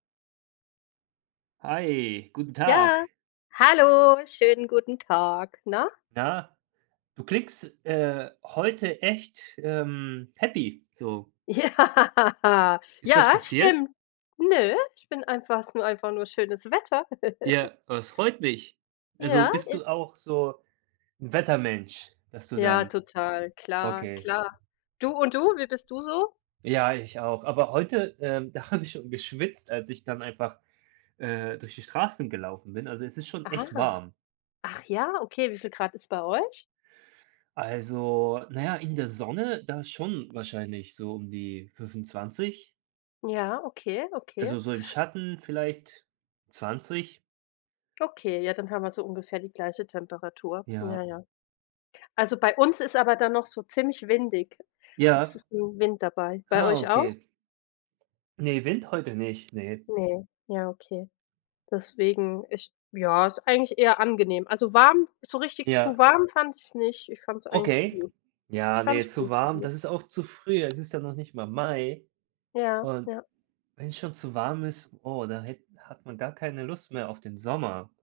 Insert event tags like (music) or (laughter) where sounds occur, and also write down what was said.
Hi, guten Ja, Tag. hallo, schönen guten Tag, na? Na, du klingst, äh, heute echt, ähm, happy so. Ja, Ist was ja passiert? stimmt. Nö, ich bin einfach es ist nur einfach nur schönes Wetter. (laughs) Ja, das freut mich. Also, Ja, bist ist du auch so 'n Wettermensch, dass du Ja, dann total, klar okay. klar. Du und du, wie bist du so? Ja, ich auch, aber heute, ähm, da habe ich schon geschwitzt als ich dann einfach, äh, durch die Straßen gelaufen bin. Also, es ist schon echt Ah, warm. ach ja, okay. Wie viel Grad ist bei euch? Also, na ja in der Sonne da schon wahrscheinlich so um die 25. Ja, okay, okay. Also, so im Schatten vielleicht 20. Okay, ja, dann haben wir so ungefähr die gleiche Temperatur. Ja. Ja, ja. Also, bei uns ist aber dann noch so ziemlich windig. Es Ja. ist 'n Wind dabei. Bei Ah, euch auch? okay. Ne, Wind heute nicht, ne. Ne, ja okay. Deswegen, ich ja, ist eigentlich eher angenehm. Also, warm, so richtig zu Ja. warm fand ich's nicht, ich fand's eigentlich Okay. gut Ja, ne, ganz zu gut warm, zumindest. das ist auch zu früh. Es ist ja noch nicht mal Mai. Ja, Und ja. wenn es schon zu warm ist, oh, da hätt hat man gar keine Lust mehr auf den Sommer.